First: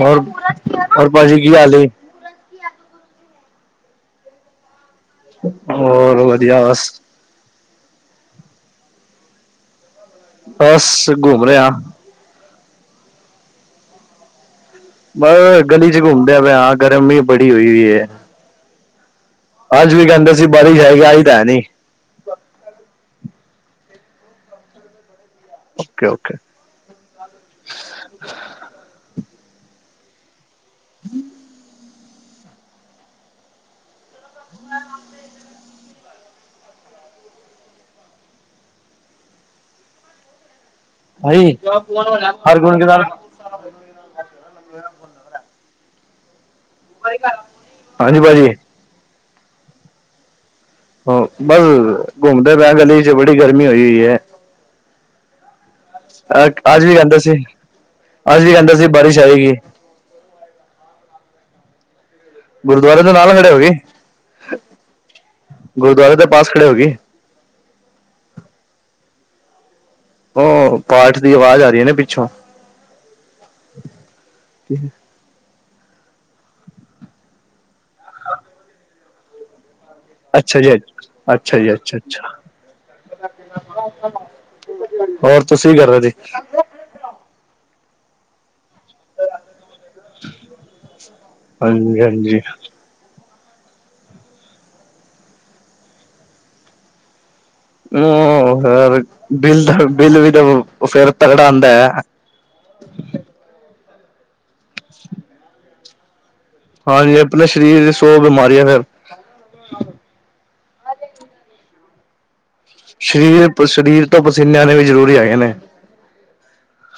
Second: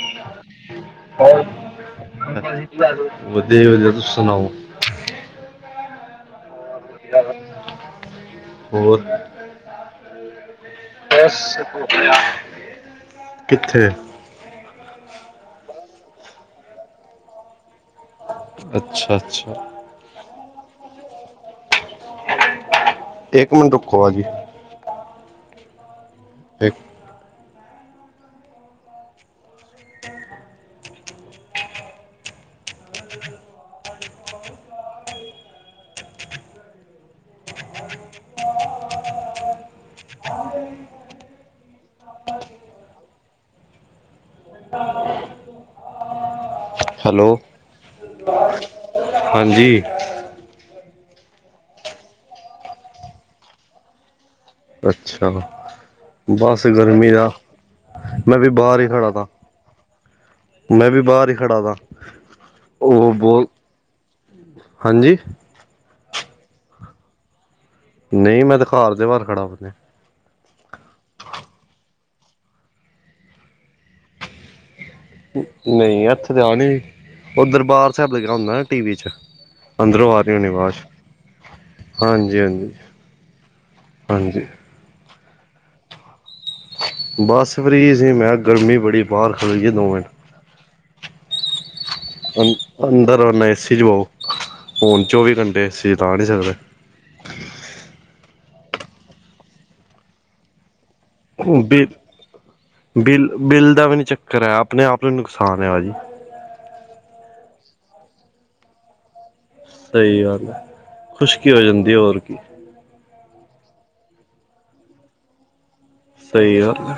ਹੋਰ ਹੋਰ ਭਾਜੀ ਕੀ ਹਾਲ ਵਧੀਆ ਵਧੀਆ ਤੁਸੀਂ ਸੁਣਾਓ? ਹੋਰ ਵਧੀਆ ਬਸ ਹੋਰ ਬਸ ਘੁੰਮ ਬਸ। ਰਿਹਾ ਕਿੱਥੇ। ਬਸ ਗਲੀ ਚ ਘੁੰਮਦੇ ਪ ਹਾਂ ਗਰਮੀ ਬੜੀ ਹੋਈ ਵੀਈ ਅੱਛਾ ਅੱਛਾ। ਅੱਜ ਵੀ ਕਹਿੰਦੇ ਸੀ ਬਾਰਿਸ਼ ਆਏਗੀ ਆਈ ਤਾਂ ਹੈ ਨੀ। ਇੱਕ ਮਿੰਟ ਰੁੱਖੋ ਅੱਜੇ ਓਕੇ-ਓਕੇ। ਇੱਕ ਹੂੰ‌ [unintelligible] ਹੈਲੋ ਹਾਂਜੀ ਪਾਜੀ ਹਾਂਜੀ। ਹ ਬਸ ਘੁੰਮਦੇ ਪਏ ਆ ਗਲੀ ਚ ਬੜੀ ਗਰਮੀ ਹੋਈ ਹੋਈ ਏ। ਅੱਛਾ। ਬਸ ਅੱਜ ਵੀ ਗਰਮੀ ਕਹਿੰਦੇ ਦਾ ਸੀ ਮੈਂ ਅੱਜ ਵੀ ਕਹਿੰਦੇ ਬਾਹਰ ਸੀ ਹੀ ਖੜ੍ਹਾ ਬਾਰਿਸ਼ ਤਾ ਆਏਗੀ ਮੈਂ ਵੀ ਬਾਹਰ ਹੀ ਖੜਾ ਸਾ ਉਹ ਗੁਰਦੁਆਰੇ ਦੇ ਹੋ ਨਾਲ ਬਹੁਤ ਖੜੇ ਗਏ ਹਾਂਜੀ ਗੁਰਦੁਆਰੇ ਦੇ ਪਾਸ ਖੜੇ ਹੋਗੇ। ਨਹੀਂ ਮੈਂ ਤਾਂ ਘਰ ਦੇ ਬਾਹਰ ਖੜਾ। ਉਹ ਪਾਠ ਦੀ ਆਵਾਜ਼ ਆ ਰਹੀ ਏ ਨਾ ਪਿੱਛੋਂ ਨਹੀਂ ਐਥੇ ਤੇ ਆ ਨੀ ਰਹੀ ਉਹ ਦਰਬਾਰ ਸਾਹਿਬ ਲਗਯਾ ਹੁੰਦਾ ਨਾ ਟੀ਼ ਵੀ ਚ ਅੰਦਰੋਂ ਆ ਰਹੀ ਹੋਣੀ ਅੱਛਾ ਜੀ। ਆਵਾਜ਼ ਅ ਅੱਛਾ ਜੀ, ਅੱਛਾ-ਅੱਛਾ। ਹਾਂਜੀ ਹਾਂਜੀ ਹਾਂਜੀ ਹੋਰ ਤੁਸੀਂ ਕੀ ਕਰ ਰਹੇ ਸੀ? ਬਸ ਫ੍ਰੀ ਸੀ ਮੈਂ ਗਰਮੀ ਬੜੀ ਬਾਹਰ ਖਲੋਇਏ ਦੋ ਮਿੰਟ ਹਾਂਜੀ ਹਾਂ। ਅ ਅੰਦਰ ਆਨਾ ਏ ਸੀ ਚੋ ਹੁਣ ਚੌਵੀ ਘੰਟੇ ਏ ਸੀ ਤਾਂ ਲਾ ਨਹੀਂ ਸਕਦੇ। ਹੂੰ ਫਿਰ ਬਿੱਲ ਦਾ ਬਿੱਲ ਵੀ ਤਾਂ ਫੇਰ ਬ ਬਿੱਲ ਬਿੱਲ ਦਾ ਵੀ ਨੀ ਚੱਕਰ ਐ ਆਪਣੇ ਆਪ ਨੂੰ ਨੁਕਸਾਨ ਹੈ ਪਾਜੀ। ਹਾਂਜੀ ਆਪਣੇ ਸਰੀਰ ਦੀ ਸੌ ਬਿਮਾਰੀਆਂ ਫੇਰ ਸਹੀ ਗੱਲ ਹੈ ਖੁਸ਼ਕੀ ਹੋ ਜਾਂਦੀ ਹੋਰ ਕੀ ਸਰੀਰ ਸਰੀਰ ਤੋਂ ਪਸੀਨਿਆਂ ਦੇ ਵੀ ਜ਼ਰੂਰੀ ਹੈਗੇ ਨੇ ਸਹੀ ਗੱਲ ਐ।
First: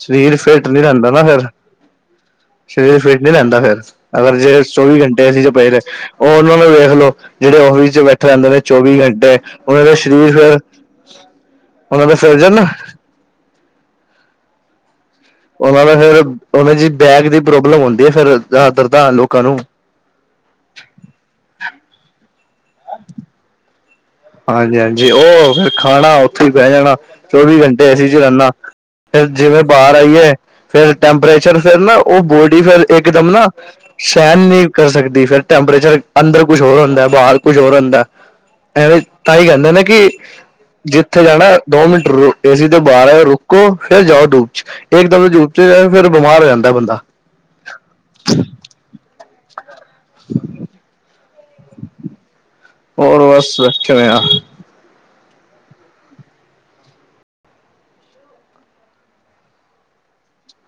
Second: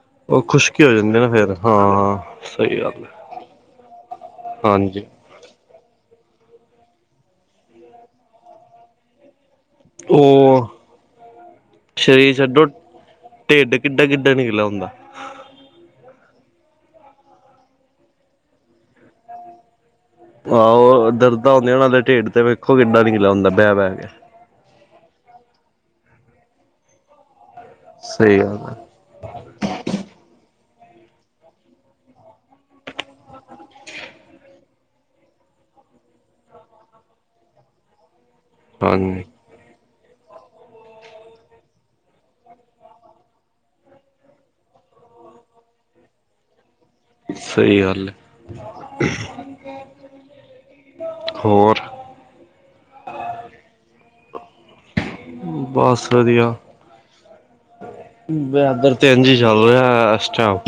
ਸਰੀਰ ਫਿੱਟ ਨੀ ਰਹਿੰਦਾ ਨਾ ਫੇਰ ਹਾਂ ਸਹੀ ਸਰੀਰ ਗੱਲ ਫਿਟ ਹੈ ਨਹੀ ਰਹਿੰਦਾ ਫੇਰ ਅਗਰ ਜੇ ਚੌਵੀ ਹਾਂਜੀ ਘੰਟੇ ਏ ਸੀ ਚ ਪਏ ਰ ਉਹ ਉਹਨਾਂ ਨੂੰ ਵੇਖਲੋ ਜਿਹੜੇ ਫਿਸ ਚ ਬੈਠੇ ਰਹਿੰਦੇ ਨੇ ਚੌਵੀ ਘੰਟੇ ਉਹਨਾਂ ਦਾ ਸਰੀਰ ਫੇਰ ਉਹ ਉਹਨਾਂ ਦਾ ਸਰੀਰ ਸਰਿਰਜਨ ਛੱਡੋ ਢਿੱਡ ਕਿੱਡਾ-ਕਿੱਡਾ ਨਿਕਲਿਆ ਹੂੰਦਾ। ਉਹਨਾਂ ਦਾ ਫੇਰ ਉਹ ਦੀ ਬੈਕ ਦੀ ਪ੍ਰੋਬਲਮ ਹੁੰਦੀ ਦੀ ਏ ਫੇਰ ਜ਼ਿਆਦਾ ਤਰ ਲੋਕਾਂ ਨੂੰ ਆਹੋ ਦਰਦਾਂ ਹੁੰਦੀਆਂ ਉਹਨਾਂ ਦੇ ਢੇਡ ਤੇ ਵੇਖੋ ਕਿੱਡਾਂ ਨੀ ਲਿਆ ਹੁੰਦਾ ਬਹਿ-ਬਹਿ ਕੇ। ਹਾਂਜੀ-ਹਾਂਜੀ ਉਹ ਫਿਰ ਖਾਣਾ ਉੱਥੇ ਹੀ ਬੈ ਜਾਣਾ ਚੌਵੀ ਘੰਟੇ ਏ ਸੀਂ ਸਹੀ ਰਹਿਣਾ। ਗੱਲ ਹੈ ਫਿਰ ਜਿਵੇਂ ਬਾਹਰ ਆਈਏ ਫਿਰ ਟੈਂਪਰੇਚਰ ਫਿਰ ਨਾ ਉਹ ਬੋਡੀ ਫਿਰ ਇੱਕ ਦਮ ਨਾ ਸਹਿਣ ਨਹੀਂ ਕਰ ਸਕਦੀ ਫਿਰ ਟੈਂਪਰੇਚਰ ਅੰਦਰ ਕੁੱਛ ਹੋਰ ਹੁੰਦਾ ਬਾਹਰ ਕੁੱਛ ਹੋਰ ਹੁੰਦਾ। ਐਵੇਂ ਹਾਂਜੀ ਤਾਂਹੀ ਕਹਿੰਦੇ ਨੇ ਕਿ ਜਿੱਥੇ ਜਾਣਾ ਦੋ ਮਿੰਟ ਏਸੀ ਤੋਂ ਬਾਹਰ ਆ ਰੁਕੋ ਫੇਿਰ ਜਾਓ ਡੂਬ ਚ ਇੱਕ ਦਮ ਜੂ ਚ ਜਾਏ ਫਿਰ ਬਿਮਾਰ ਹੋ ਜਾਂਦਾ ਬੰਦਾ। ਸਹੀ ਗੱਲ ਏ। ਹੋਰ ਹੋਰ ਬਸ ਕਿਵੇਂ ਆ? ਬਸ ਵਧੀਆ। ਜਾਦਾਤਰ ਤੇ ਐਂਜ ਇ ਚੱਲ ਰਿਹਾ ਇਸਟੈਮ।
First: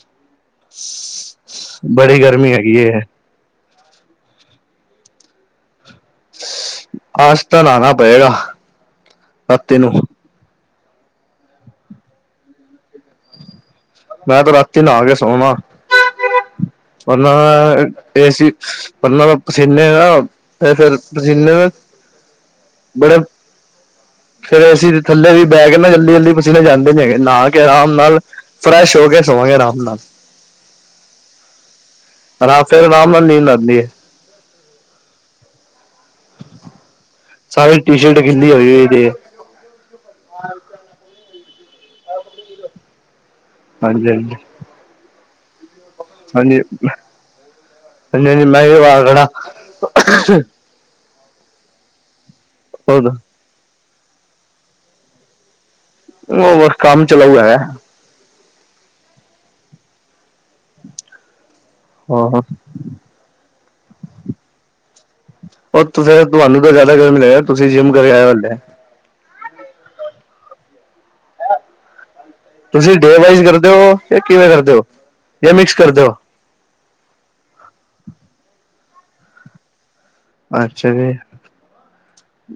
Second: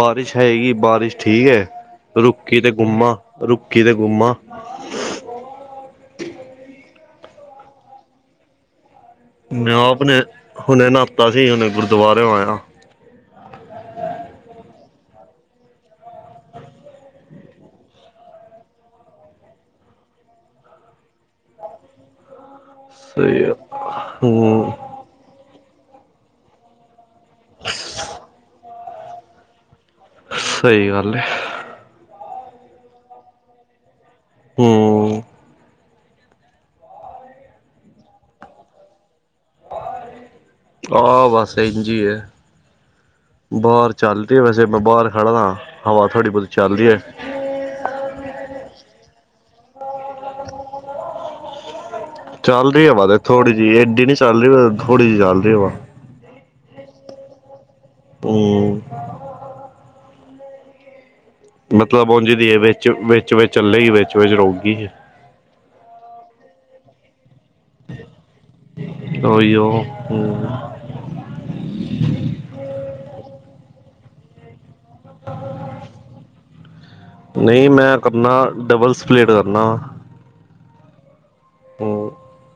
ਬਾਰਿਸ਼ ਹੈਗੀ ਬਾਰਿਸ਼ ਠੀਕ ਏ ਬੜੀ ਗਰਮੀ ਰੁਕੀ ਤੇ ਹੈਗੀ ਹੈ ਗੁਮਾ ਰੁੱਕੀ ਤੇ ਗੁਮਾ। [inaudible] ਅੱਜ ਤਾਂ ਨਾਨਾ ਪਏਗਾ। ਮੈਂ ਰਾਤੀ ਨੂੰ ਆਪ ਨੇ ਹੁਣੇ ਨਾਤਾ ਸੀ ਹੁਣੇ ਗੁਰਦੁਆਰਓ ਆਇਆ। ਮੈਂ ਤੇ ਰਾਤੀ ਨਾਕੇ ਸੋਵਾ। ਮਤਲਬ ਏ ਸੀ ਮਤਲਬ ਪਸੀਨੇ ਨਾ। ਤੇ ਫਿਰ ਪਸੀਨੇ ਬੜੇ ਸਹੀ ਆ ਹੂੰ ਫੇਰ ਅਸੀਂ ਥੱਲੇ ਵੀ ਬੇਹ ਕੇ ਨਾ ਜਲਦੀ ਜਲਦੀ ਪਸੀਨੇ ਜਾਂਦੇ ਨੀ ਹੈਗੇ ਨਾ ਕੇ ਆਰਾਮ ਨਾਲ ਫਰੈਸ਼ ਹੋ ਕੇ ਸੋਵਾ ਗੇ ਆਰਾਮ ਨਾਲ ਸਹੀ ਗੱਲ ਹੈ। ਰਾਤੀ ਤੇ ਆਰਾਮ ਨਾਲ ਨੀਂਦ 'ਆਣਦੀ' ਹੈ। ਹਮ। ਸਾਰੀ ਟੀ ਸ਼ਰਟ ਗੀਲੀ ਹੋਈ ੳਈ ਦੇਖ ਹਾ ਬਸ ਇੰਝ ਈ ਹੈ ਬਾਹਰ ਹਾਂਜੀ ਹਾਂਜੀ ਚੱਲਦੀ ਹੈ ਵੈਸੇ ਮੈਂ ਬਾਹਰ ਖੜ੍ਹਦਾ ਹਵਾ ਥੋੜ੍ਹੀ ਬਹੁਤੀ ਹਾਂਜੀ ਚੱਲਦੀ ਹੈ। ਹਾਂਜੀ, ਹਾਂਜੀ ਮੈਂ ਵੀ ਬਾਹਰ ਖੜਾ ਚੱਲਦੀ ਹਵਾ ਤੇ ਥੋੜ੍ਹੀ ਜਿਹੀ ਐਡੀ ਨੀ ਚੱਲ ਰਹੀ ਪਰ ਥੋੜੀ ਜਹੀ ਚੱਲ ਰਹੀ ਹੈ ਹਵਾ ਹੋਰ ਕੰਮ ਚਲਾਊ ਹੈ। ਹਮ। ਮਤਲਬ ਉਝਦੀ ਹੈ ਵਿੱਚ, ਵਿੱਚ, ਵਿਚ ਚੱਲੇਗੀ ਵਿੱਚ ਵਿਚ ਰੋਕ ਗਈ ਹੈ। ਉਹ ਤੁਸੀ ਤੁਹਾਨੂੰ ਤਾਂ ਜ਼ਿਆਦਾ ਗਰਮੀ ਲੱਗ ਦੀ ਤੁਸੀਂ ਜਿੰਮ ਕਰਕੇ ਆਏ ਹੋ ਹਲੇ। ਓਈ ਓ, ਤੁਸੀਂ ਡੇ ਵਾਈਜ਼ ਕਰਦੇ ਓ ਜਾਂ ਕਿਵੇਂ ਕਰਦੇ ਓ ਜਾਂ ਮਿਕਸ ਕਰਦੇ ਓ? ਨਹੀਂ ਮੈਂ ਕਰਨਾ ਡਬਲ ਸਪਲੇਟ ਕਰਨਾ। ਅੱਛਾ ਜੀ। ਹਮ,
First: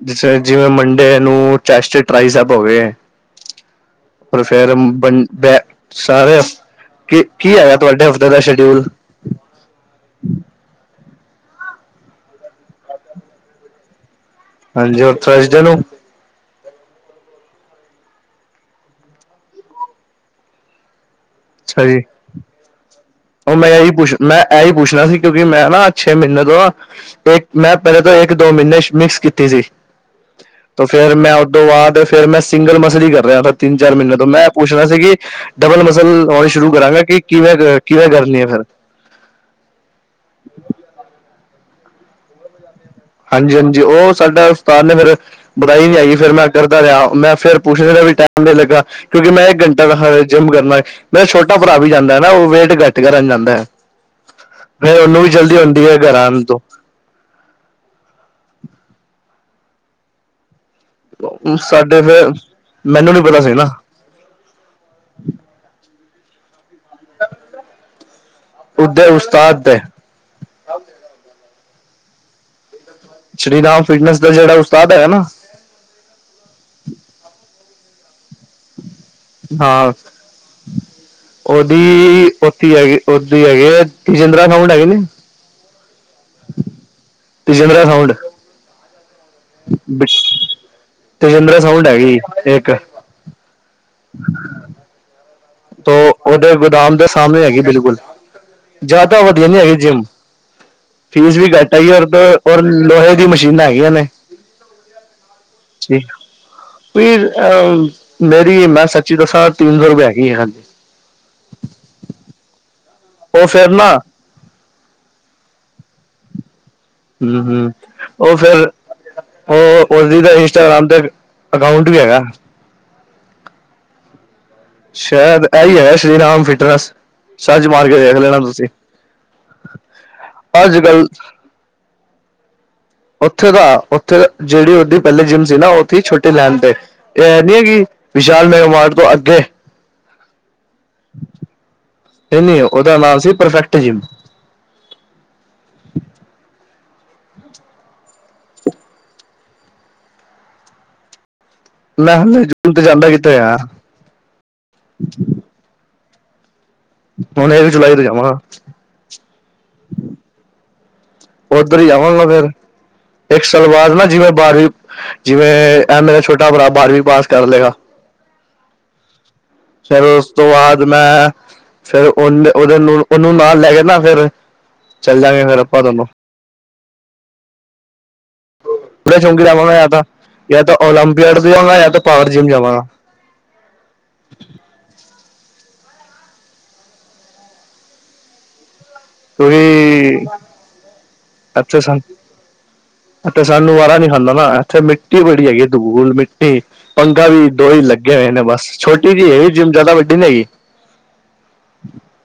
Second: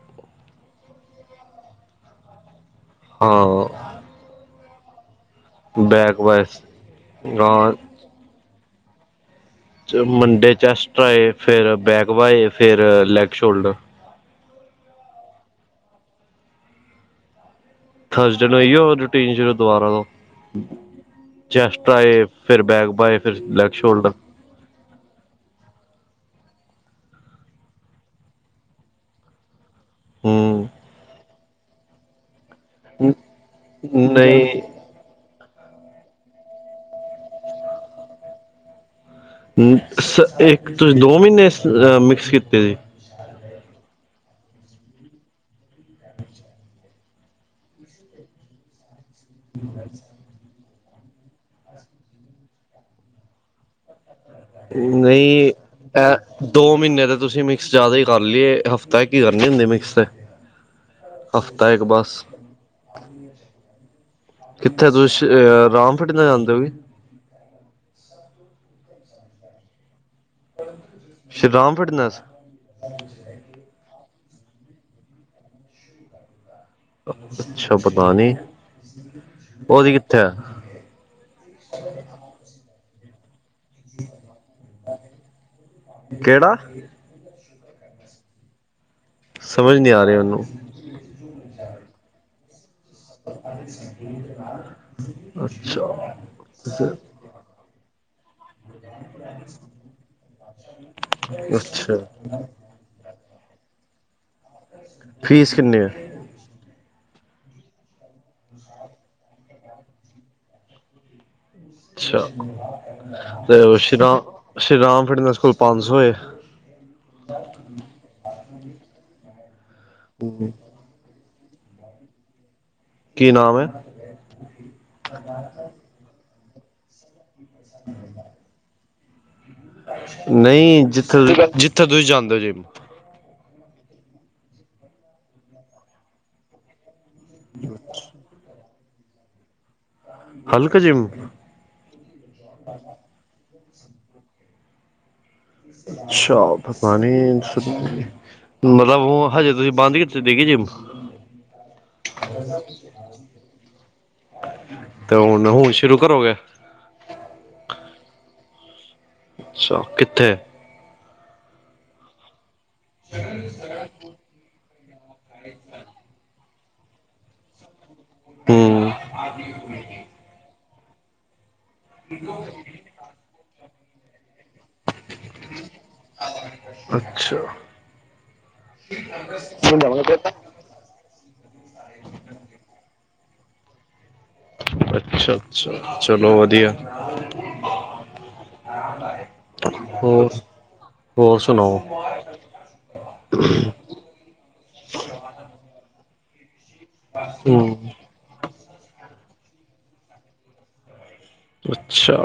ਜਿਸਲੇ ਜਿਵੇਂ ਮੰਡੇ ਨੂੰ ਚੈਸਟ ਟਾ੍ਈਸੇਪ ਹੋਗੇ, ਹਾਂ। ਪਰ ਫੇਰ ਬ ਬੇ ਬੈਕ ਸਾਰੇ ਵਾਇਸ ਕੀ ਕੀ ਹਾਂ ਹੈਗਾ ਤੁਹਾਡੇ ਤੇਰਾ ਸ਼ੀਡਿਊਲ। ਮੰਡੇ ਚੈਸਟ ਟਾ੍ਇ ਫੇਰ ਬੈਕ ਵਏ ਫੇਰ ਲੈਗ ਸ਼ੋਲਡਰ। ਹਾਂਜੀ ਹੁਨ ਥਰਸਡੇ ਨੂੰ ਥਰਸਡੇ ਨੂੰ ਆਇਓ ਰੂਟੀਨ ਸ਼ੁਰੂ ਦੁਬਾਰਾ ਤੋਂ। ਚੈਸਟ ਅੱਛਾ ਜੀ ਟ੍ਆਈ ਫੇਰ ਬੈਕ ਬਾਏ ਫੇਰ ਲੈਗ ਸ਼ੋਲਡਰ। ਐ ਹੀ ਪੁੱਛਨਾ ਸੀ ਕਿਉਂਕਿ ਮੈਂ ਨਾ ਛੇ ਮਹੀਨੇ ਤੋਂ ਇੱਕ ਮੈਂ ਪਹਿਲੇ ਤੋਂ ਇੱਕ ਦੋ ਮਹੀਨੇ ਮਿਕਸ ਕੀਤੀ ਸੀ। ਹੂੰ ਤੇ ਫੇਰ ਮੈਂ ਉਹਦੋ ਬਾਅਦ ਫੇਰ ਮੈਂ ਸਿੰਗਲ ਮਸਲੀ ਕਰ ਰਯਾ ਥਾ ਤਿੰਨ ਚਾਰ ਮਹੀਨੇ ਤੋਂ ਮੈਂ ਨਹੀਂ ਪੁੱਛਨਾ ਸੀ ਕਿ ਡਬਲ ਮਸ ਸਲ ਔਰ ਸ਼ੁਰੂ ਕਰਾਂਗਾ ਕਿ ਕਿਵੇਂ ਕਿਵੇਂ ਕਰਨੀ ਏ ਫਿਰ। ਸ ਇੱਕ ਤੋ ਦੋ ਮਹੀਨੇ ਮਿਕਸ ਕੀਤੇ ਸੀ? ਹਾਂਜੀ, ਹਾਂਜੀ ਓ ਸਾਡਾ ਉਸਤਾਦ ਨੇ ਫੇਰ ਕਰਾਈ ਨੀ ਹੇਗੀ ਫਿਰ ਮੈਂ ਕਰਦਾ ਰਿਹਾ ਮੈਂ ਫਿਰ ਪੁੱਛਹਾ ਵੀ ਟਾਈਮ ਲੱਗਾ ਕਿਉਂਕਿ ਮੈਂ ਇੱਕ ਘੰਟਾ ਜਿੰਮ ਕਰਨਾ ਮੇਰਾ ਛੋਟਾ ਭਰਾ ਵੀ ਜਾਂਦਾ ਐ ਨਾ ਓਹ ਵੇਟ ਘੱਟ ਕਰਨ ਜਾਂਦਾ ਐ। ਨਹੀਂ ਹੈ ਐ ਘਰ ਆਣ ਤੋਂ ਦੋ ਮਹੀਨੇ ਦਾ ਤੁਸੀਂ ਮ ਤੁਸੀ ਜ਼ਿਆਦਾ ਈ ਕਰ ਲਈ ਏ ਹਫ਼ਤਾ ਕੀ ਕਰਨੀ ਹੁੰਦੀ ਏ ਮਿਕਸ ਤੇ। ਹਫ਼ਤਾ ਇੱਕ ਸਾਡੇ ਬਸ ਫੇਰ ਮੈਨੂੰ ਨੀ ਪਤਾ ਸੀ ਨਾ। ਕਿੱਥੇ ਤੁਸੀਂ ਰਾਮ ਫਿੱਟਨੈੱਸ ਜਾਂਦੇ ਓ ਕੀ? [unintelligible] ਉਹਦਰ ਉਸਤਾਦ ਦੇ, ਸ਼੍ਰੀ ਰਾਮ ਫਿਟਨਸ, ਸ਼੍ਰੀ ਰਾਮ ਫਿਟਨੈਸ ਦਾ ਜਿਹੜਾ ਉਸਤਾਦ ਹੈਗਾ ਨਾ, ਅੱਛਾ ਪਤਾ ਨੀ ਉਹਦੀ ਹਾਂ ਕਿੱਥੇ ਆ, ਉਹਦੀ,, ਉੱਥੇ ਹੈਗੀ, ਉਹਥੇ ਹੈਗੇ ਤਜੀਂਦਰਾ ਸਾਊਂਡ ਹੈਗੇ ਨੇ, ਕਿਹੜਾ? ਤਜਿੰਦਰਾ ਸਾੰਊਂਡ। ਸਮਝ ਨਹੀਂ ਆ ਰਹੀ, ਉਹਨੂੰ। ਤੇ ਚੰਦਰਾ ਸਾੰਊਂਂਡ ਹੈਗੀ, ਇੱਕ। ਪਤਾ [unintelligible] ਤੋ, ਓਹਦੇ ਗੋਦਾਮ ਦੇ ਸਾਹਮਨੇ ਹੈਗੀ, ਬਿਲਕੁਲ। ਜਿਆਦਾ ਵਧੀਆ ਨੀ ਹੈਗੀ ਜਿੰਮ, ਫੀਸ ਵੀ ਘੱਟ ਹੈਗੀ, ਅੱਛਾ ਔਰ ਲੋਹੇ ਦੀ ਮਸ਼ੀਨਾਂ ਹੈਗੀਆਂ ਨੇ। ਫ਼ੀਸ ਕਿੰਨੀ ਏ? ਜੀ ਫਿਰ, ਮੇਰੀ ਮੈਂ ਸੱਚੀ ਦੱਸਾਂ ਤਿੰਨ-ਸੋ ਰੁਪਏ ਹੈਗੀ ਏ, ਹਾਂਜੀ। ਅੱਛਾ। ਉਹ ਤੇ, ਫਿਰ ਓਹ ਨਾ ਸ਼੍ਰੀਰਾਮ, ਸ਼੍ਰੀਰਾਮ ਫਿਟਨੇਸ ਕੋਲ ਪੰਜ-ਸੋ ਏ। ਹੂੰ, ਹੂੰ, ਓਹ ਫੇਰ ਓਹ, ਓਦੀ ਤਾਂ ਇੰਸਟਾਗ੍ਰਾਮ ਤੇ ਅਕਾੰਊਂਟ ਵੀ ਹੈਗਾ। ਕੀ ਨਾਮ ਐ? ਸ਼ਾਇਦ ਐਹ ਹੀ ਹੈ, ਸ਼੍ਰੀਰਾਮ ਫਿਟਨੈਸ ਸਰਚ ਮਾਰਕੇ ਦੇੇਖ ਲੇਣਾ ਤੁਸੀਂ। ਅੱਜ ਨਹੀਂ, ਕੱਲ ਜਿੱਥੇ, ਜਿੱਥੇ ਤੁਸੀਂ ਜਾਂਦੇ ਓ, ਜੀ। ਓਥੇ ਦਾ, ਓਥੇ ਜਿਹੜੀ ਉਹਦੀ ਪਹਿਲੇ ਜਿੰਮ ਸੀ ਨਾ, ਓੱਥੇ ਈ, ਛੋੱਟੀ ਲਾਇਣ ਤੇ। ਇਹ ਐਨੀ ਹੈਗੀ, ਵਿਸ਼ਾਲ ਮੈਗਮਾਨ ਤੋਂ ਅੱਗੇ? ਹਲਕਾ ਜਿੰਮ। ਨਹੀਂ-ਨਹੀ ਉਹਦਾ ਨਾਮ ਸੀ, ਪਰਫੈਕਟ ਜਿੰਮ। ਅੱਛਾ, ਪਤਾ ਨੀ ਮਤਲਬ ਓ ਹਜੇ, ਤੁਸੀਂ ਬੰਦ ਕੀਤੀ ਦੀਗੀ ਜਿੰਮ? ਮੈਂ ਹਲੇ ਜੂਨ ਤੇ ਜਾਂਦਾ ਕਿੱਥੇ ਆ ਤੇ, ਹੁਨ, ਓਨ ਸ਼ੁਰੂ ਕਰੋਗੇ? ਹੁਣ, ਇਹ ਵੀ ਜੁਲਾਈ ਤੋਂ ਜਾਵਾਂਗਾ। ਅੱਛਾ, ਕਿੱਥੇ? ਉਧਰ ਹੀ ਜਾਵਾਂਗਾ ਮੈਂ ਫਿਰ, ਇੱਕ ਸਾਲ ਬਾਅਦ ਨਾ ਜਿਂਵੇ ਬਾਰਵੀਂ, ਜਿਵੇਂ ਐ ਮੇਰਾ ਛੋਟਾ-ਭਰਾ ਬਾਰ੍ਹਵੀਂ ਪਾਸ ਕਰਲੇਗਾ। ਹੂੰ ਫਿਰ ਉਸ ਤੋਂ ਬਾਅਦ, ਮੈਂ' ਫੇਰ ਉਹਲ, ਉਹਦੇ ਨੂੰ, ਉਹਨੂੰ ਨਾਲ ਲੈਕੇ ਨਾ ਫਿਰ ਚੱਲ ਜਾਂਗੇ ਫਿਰ ਆਪਾਂ ਦੋਨੋਂ ਅੱਛਾ। ਲਿਆਵਾਂਗਾ ਫੇਰ ਤਾਂ। ਯਾ ਤਾਂ ਓਲੰਪੀਅਡ ਜਾਵਾਂਗਾ, ਯਾ ਤਾਂ ਪਾਵਰ ਜਿੰਮ ਜਾਵਾਂਗਾ। ਅੱਛਾ-ਅੱਛਾ, ਚਲੋ ਵਧੀਆ। ਤੁਹੀ, ਹੋਰ ਹੋਰ ਅਛਾ ਸਨ ਸੁਣਾਓ ਸਾਨੂੰ ਵਾਰਾ ਨੀ ਖਾਂਦਾ ਨਾ, ਇੱਥੇ ਮਿੱਟੀ ਬੜੀ ਹੈਗੀ, ਧੂਲ, ਮਿੱਟੀ ਪੰਗਾ ਵੀ ਦੋਹੀ ਹਮ ਲੱ ਗੇ ਹੋਏ ਨੇ ਬਸ, ਛੋਟੀ ਜਿਹੀ ਇਹ ਜਿੰਮ ਜ਼ਿਆਦਾ ਵੱਡੀ ਨੀ ਹੈਗੀ। ਅੱਛਾ।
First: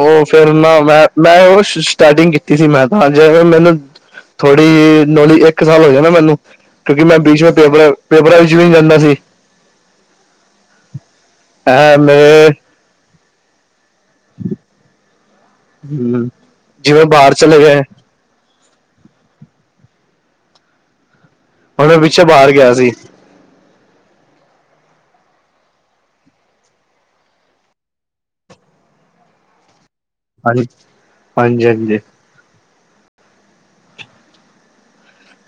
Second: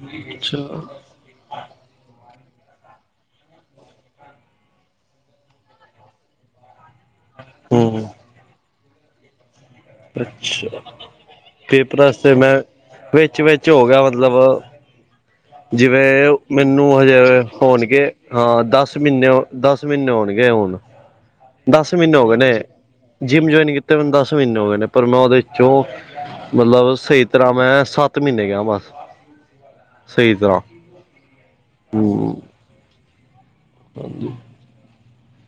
ਉਹ ਫਿਰ ਅੱਛਾ ਨਾ, ਮੈਂ ਮੈਂ, ਉਹ ਸਟਾਰਟਿੰਗ ਕੀਤੀ ਸੀ, ''ਮੈਂ ਤਾਂ, ਜੇ ਮੈਨੂੰ ਥੋੜੀ, ਨੌਲੀ ਇੱਕ ਸਾਲ ਹੋ ਜਾਨਾ ਮੈਨੂੰ। ਕਿਉਂਕਿ ''ਮੈਂ ਬੀਚ ਮੇਂ, ਪੇਪਰ, ਹਮ ਪੇਪਰਾਂ ਵਿੱਚ ਵੀ ਜਾਂਦਾ ਸੀ। ਅੱਛਾ, ਇਹ ਪੇਪਰਾ ਆਸਤੇ ਮੇਰੇ ''ਮੈਂ ਵਿੱਚ-ਵਿਚ ਹੋਗਿਆ, ਮਤਲਬ ਹਮ, ਜਿਵੇਂ ਮੈਨੂੰ ਜਿਵੇਂ ਹਜੇ, ਬਾਹਰ ਚਲੇ ਗਏ ਹੋਣਗੇ ਹਾਂ, ਦੱਸ ਮਹੀਨੇ, ਦੱਸ ਮਹੀਨੇ ਹੋਣਗੇ, ਹੁਣ। ਹੁਣ ਦਸ ਮੈਂ ਮਹੀਨੇ ਪਿੱਛੇ ਹੋ ਗਏ ਨੇ, ਬਾਹਰ ਗਿਆ ਸੀ ਜਿੰਮ ਜੁਆਇਨ ਕੀਤੇ ਨੇ ਦੱਸ ਮਹੀਨੇ ਹੋ ਗਏ ਨੇ, ਪਰ ''ਮੈਂ ਉਹਦੇ ਵਿੱਚੋਂ ਮਤਲਬ, ਸਹੀ ਤਰ੍ਹਾਂ ਮੈਂ ਸੱਤ-ਮਹੀਨੇ ਗਿਆਂ ਬਸ। ਸਹੀ ਤਰ੍ਹਾਂ, ਹਾਂਜੀ ਹਾਂਜੀ ਹਾਂਜੀ ਹੂੰ। ਪੰਜੀ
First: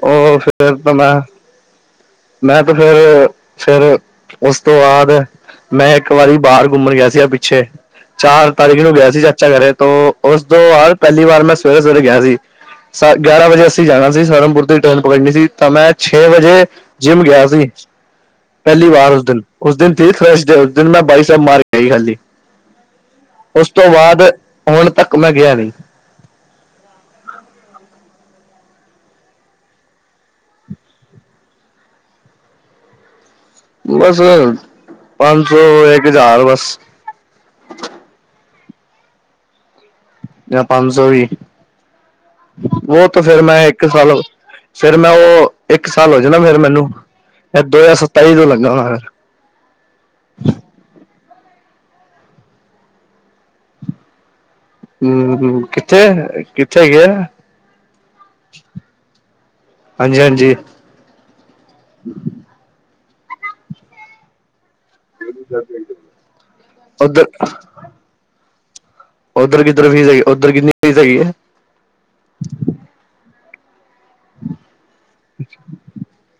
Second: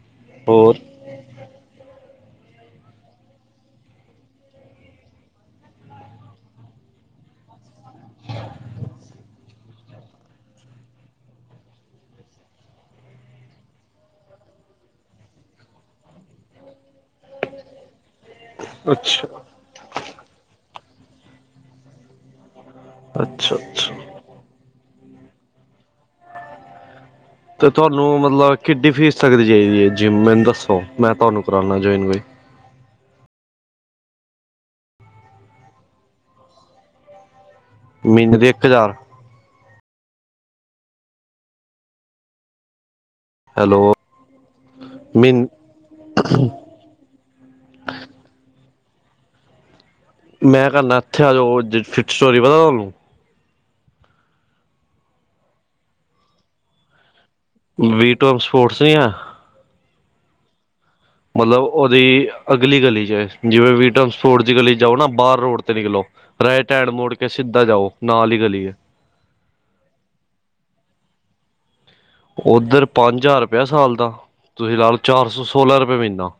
ਉਹ ਫੇਰ ਤਾਂ, ਮੈਂ ਮੈਂ ਤੇ ਫੇਰ, ਫੇਰ ਉਸ ਤੋਂ ਬਾਅਦ ਮੈਂ ਇੱਕ ਵਾਰੀ ਬਾਹਰ ਘੁੰਮਣ ਗਿਆ ਸੀਗਾ ਪਿੱਛੇ ਚਾਰ ਤਾਰੀਖ ਨੂੰ ਗਿਆ ਸੀ। ਚਾਚਾ ਕਰੇ ਤੋਂ ਉਸ ਦ ਵਾਰ ਪਹਿਲੀ ਵਾਰ ਮੈਂ ਸਵੇਰੇ-ਸਵੇਰੇ ਗਿਆ ਸੀ। ਗਿਆਰਾਂ ਵਜੇ ਅਸੀਂ ਜਾਣਾ ਸੀ ਸਹਰਮਪੁਰ ਟਰੇਨ ਪਕੜਣੀ ਸੀ ਤਾਂ ਮੈਂ ਛੇ ਵਜੇ ਜਿੰਮ ਗਿਆ ਸੀ। ਪਹਿਲੀ ਵਾਰ ਉਸ ਦਿਨ ਅੱਛਾ ਉਸ ਦਿਨ ਥੀ ਥਰਸਡੇ ਉਸ ਦਿਨ ਮੈਂ ਬਾਈਸੇਪ ਮਾਰ ਕੇ ਆਈ ਖਾਲੀ ਅੱਛਾ ਉਸ ਤੋਂ ਅੱਛਾ ਬਾਅਦ ਹੁਣ ਤੱਕ ਮੈਂ ਗਿਆ ਨੀ ਤੇ ਤੁਹਾਨੂੰ ਮਤਲਬ ਕਿੱਡੀ ਫੀਸ ਤੱਕਦੀ ਚਾਹੀਦੀ ਐ ਜਿੰਮ, ਮੈਨੂੰ ਦੱਸੋ ਮੈਂ ਤੁਹਾਨੂੰ ਕਰਾਣਾ ਜੁਆਇਨ ਬਈ ਬੱਸ ਪੰਜ ਸੌ-ਇੱਕ ਹਜ਼ਾਰ ਬਸ ਮਹੀਨੇ ਦੇ ਇੱਕ ਹਜ਼ਾਰ ਯਾਂ ਪੰਜ ਸੌ ਵੀ ਉਹ ਤਾਂ ਫੇਰ ਮੈਂ ਹੈਲੋ ਇੱਕ ਸਾਲ, ਫੇਰ ਮੈਂ ਮਹੀਨ ਉਹ ਇੱਕ ਸਾਲ ਹੋ ਜਾਣਾ ਫੇਰ ਮੈਨੂੰ ਇਹ ਦੋ ਹਜ਼ਾਰ ਸਤਾਈ ਤੋਂ ਲੱਗਾ ਹੋਣਾ ਫਿਰ ਮੈਂ ਕਰਨਾ ਇੱਥੇ ਆ ਜੋ, ਫਿਟ ਸਟੋਰੀ ਪਤਾ ਤੁਹਾਨੂੰ ਹੂੰ-ਹੂੰ, ਕਿੱਥੇ-ਕਿੱਥੇ ਹੈਗੇ ਆ? ਵੀ ਟੋਮ ਸਪੋਰਟਸ ਨੀ ਆ। ਹਾਂਜੀ-ਹਾਂਜੀ। ਮਤਲਬ ਉਹਦੀ ਅਗਲੀ ਗਲੀ ਚ ਐ, ਜਿਵੇਂ ਵੀ ਟਮ ਸੋਰਜੀ ਗਲੀ ਜਾਓ ਨਾ, ਬਾਹਰ ਰੋਡ ਤੇ ਨਿਕਲੋ ਰਾਈਟ ਹੈਂਡ ਮੋੜ ਉੱਧਰ ਕੇ ਸਿੱਧਾ ਜਾਓ ਨਾਲ ਹੀ ਗਲੀ ਐ। ਉਧਰ ਕਿੱਧਰ ਫੀਸ, ਉਧਰ ਕਿਧਨੀ ਫੀਸ ਹੈਗੀ ਐਂ? ਉੱਧਰ ਪੰਜ ਹਜ਼ਾਰ ਰੁਪਇਆ ਸਾਲ ਦਾ, ਤੁਸੀਂ ਲਾ ਲਓ ਚਾਰ ਸੌ ਸੋਲਾਂ ਰੁਪਏ ਮਹੀਨਾ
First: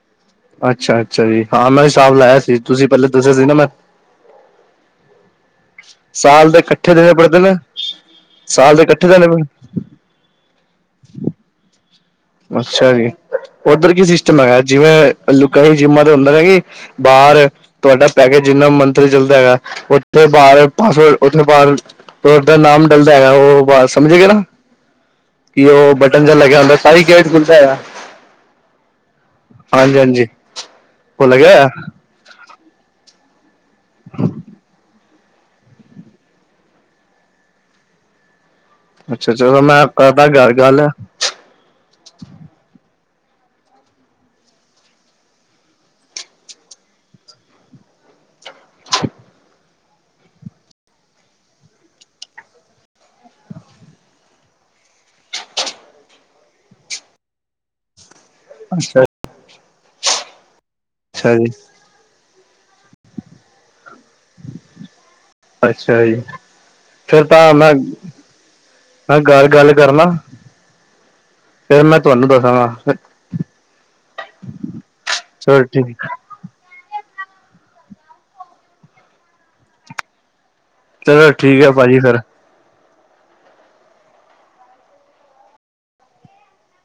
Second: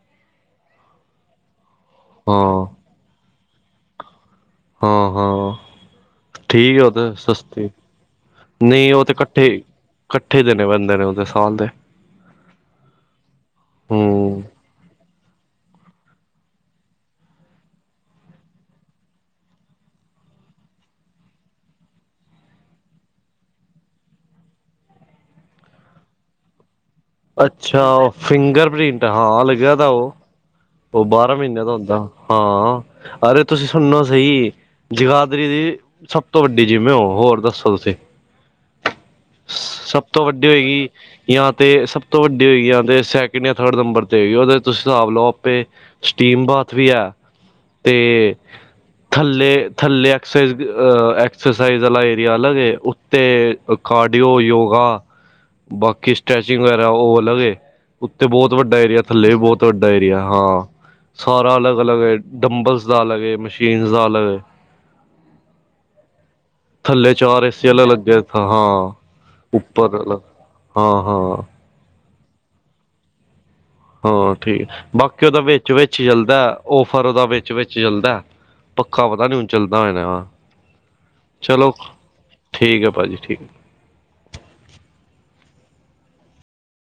ਅੱਛਾ-ਅੱਛਾ ਜੀ, ਹਾਂ ਮੈਂ ਵੀ ਹਿਸਾਬ ਲਾਇਆ ਹਾਂ ਸੀ। ਤੁਸੀਂ ਪਹਿਲੇ ਦੱਸਿਆ ਸੀ ਨਾ ਮੈਂ ਹਾਂ-ਹਾਂ। ਸਾਲ ਦੇ ਠੀਕ ਆ ਉਹ ਇਕੱਠੇ ਤੇ ਦੇਣੇ ਪੜਦੇ ਨੇ ਸਸਤੀ, ਸਾਲ ਦੇ ਨਈ ਉਹ ਇਕੱਠੇ ਤੇ ਦੇਣੇ ਪੜ ਕੱਟੇ ਕੱਠੇ ਦਿਣੇ ਬੰਦੇ ਨੇ ਉਹਦੇ ਸਾਲ ਦੇ ਅੱਛਾ ਜੀ, ਉੱਧਰ ਕੀ ਸਿਸਟਮ ਹੂੰ ਹੈਗਾ ਜਿਵੇਂ ਲੂਕਾਂ ਜਿੰਮਾਂ ਤੇ ਹੁੰਦਾ ਹੈਗੇ ਬਾਹਰ ਤੁਹਾਡਾ ਪੈਕੇਜ ਜਿੰਨਾ ਮੰਥਲੀ ਚੱਲਦਾ ਹੈਗਾ, ਉੱਥੇ ਬਾਹਰ ਬਸ ਉਥੇ ਬਾਹਰ ਦਾ ਨਾਮ ਡਲਦਾ ਹੈਗਾ ਉਹ ਆਵਾਜ਼ ਸਮਝ ਗਿਆ੍ ਨਾ ਕਿ ਉਹ ਬਟਨ ਜਿਹਾ ਲੱਗ ਹੁੰਦਾ ਤਾਹੀਂ ਗੇਟ ਖੁੱਲਦਾ ਹੈਗਾ ਅੱਛਾ, ਫਿੰਗਰ ਪ੍ਰਿੰਟ ਹਾਂ ਲੱਗਿਆ ਦਾ ਹਾਂਜੀ ਉਹ ਹਾਂਜੀ ਉਹ ਬਾਰਾਂ ਭੁੱਲ ਮਹੀਨੇ ਗਿਆ ਦਾ ਹੁੰਦਾ। ਹਾਂ, ਅਰੇ ਤੁਸੀਂ ਸੁਣੋ ਸਹੀ ਜਗਾਦਰੀ ਦੀ ਸਭ ਤੋਂ ਵੱਡੀ ਜਿਮ ਓਹ, ਹੋ ਹੋਰ ਦੱਸੋ ਤੁਸੀਂ ਅੱਛਾ ਚਲੋ ਮੈਂ ਸਭ ਤੋਂ ਕਰਦਾ ਵੱਡੀ ਘਰ ਗੱਲ ਹੋਏਗੀ ਜਾਂ ਤਾਂ ਸਭ ਤੋਂ ਵੱਡੀ ਹੋਏਗੀ, ਯਾਂ ਤੇ ਸੈਕਿੰਡ ਜਾਂ ਥਰਡ ਨੰਬਰ ਤੇ ਹੋਏਗੀ, ਉਹਦੇ ਤੁਸੀਂ ਹਿਸਾਬ ਲਓ ਆਪ ਤੇ ਸਟੀਮ ਬਾਥ ਵੀ ਐ ਤੇ ਥੱਲੇ, ਥੱਲੇ ਐਕ ਅ ਐਕਸਰਸਾਈਜ਼ ਵਾਲਾ ਏਰੀਆ ਅਲੱਗ ਏ ਤੇ ਕਾਰਾਡੀਓ, ਯੋਗਾ ਬਾਕੀ ਸਟ੍ਰੈਚਿੰਗ ਵਗੈਰਾ ਉਹ ਅਲਗੇ ਏ। ਉੱਥਤੇ ਬਹੁਤ ਵੱਡਾ ਏਰੀਆ, ਅੱਛਾ ਥੱਲੇ ਵੀ ਬਹੁਤ ਵੱਡਾ ਏਰੀਆ। ਹਾਂ, ਅੱਛਾ ਜੀ ਸਾਰਾ ਅਲੱਗ ਅਲਗ ਏ ਡੰਬਰਸ ਦਾ ਅਲਗ ਏ, ਮਸ਼ੀਨ ਦਾ ਅਲੱਗ ਏ ਅੱਛਾ ਜੀ। ਥੱਲੇ ਫਿਰ ਚਾਰ ਤਾਂ ਏਸੀ ਮੈਂ ਵਾਲੇ ਲੱਗੇ, ਹਾਂ ਮੈਂ ਘਰ ਗੱਲ ਉੱਪਰ ਕਰਨਾ ਹਾਂ-ਹਾਂ। ਫਿਰ ਮੈਂ ਤੁਹਾਨੂੰ ਦੱਸਾਂਗਾ। ਹਾਂ ਠੀਕ, ਬਾਕੀ ਉਹਦਾ ਚਲੋ ਵਿੱਚ-ਵਿੱਚ ਠੀਕ ਚੱਲਦਾ। ਆਫਰ ਉਹਦਾ ਵਿੱਚ-ਵਿਚ ਚੱਲਦਾ, ਪੱਖਾ ਪਤਾ ਨੀ ਹੁਣ ਚੱਲਦਾ ਹੋਏ ਨਾ। ਚਲੋ ਠੀਕ ਐ ਪਾਜੀ ਫੇਰ। ਠੀਕ ਐ, ਪਾਜੀ ਠੀਕ ਐ।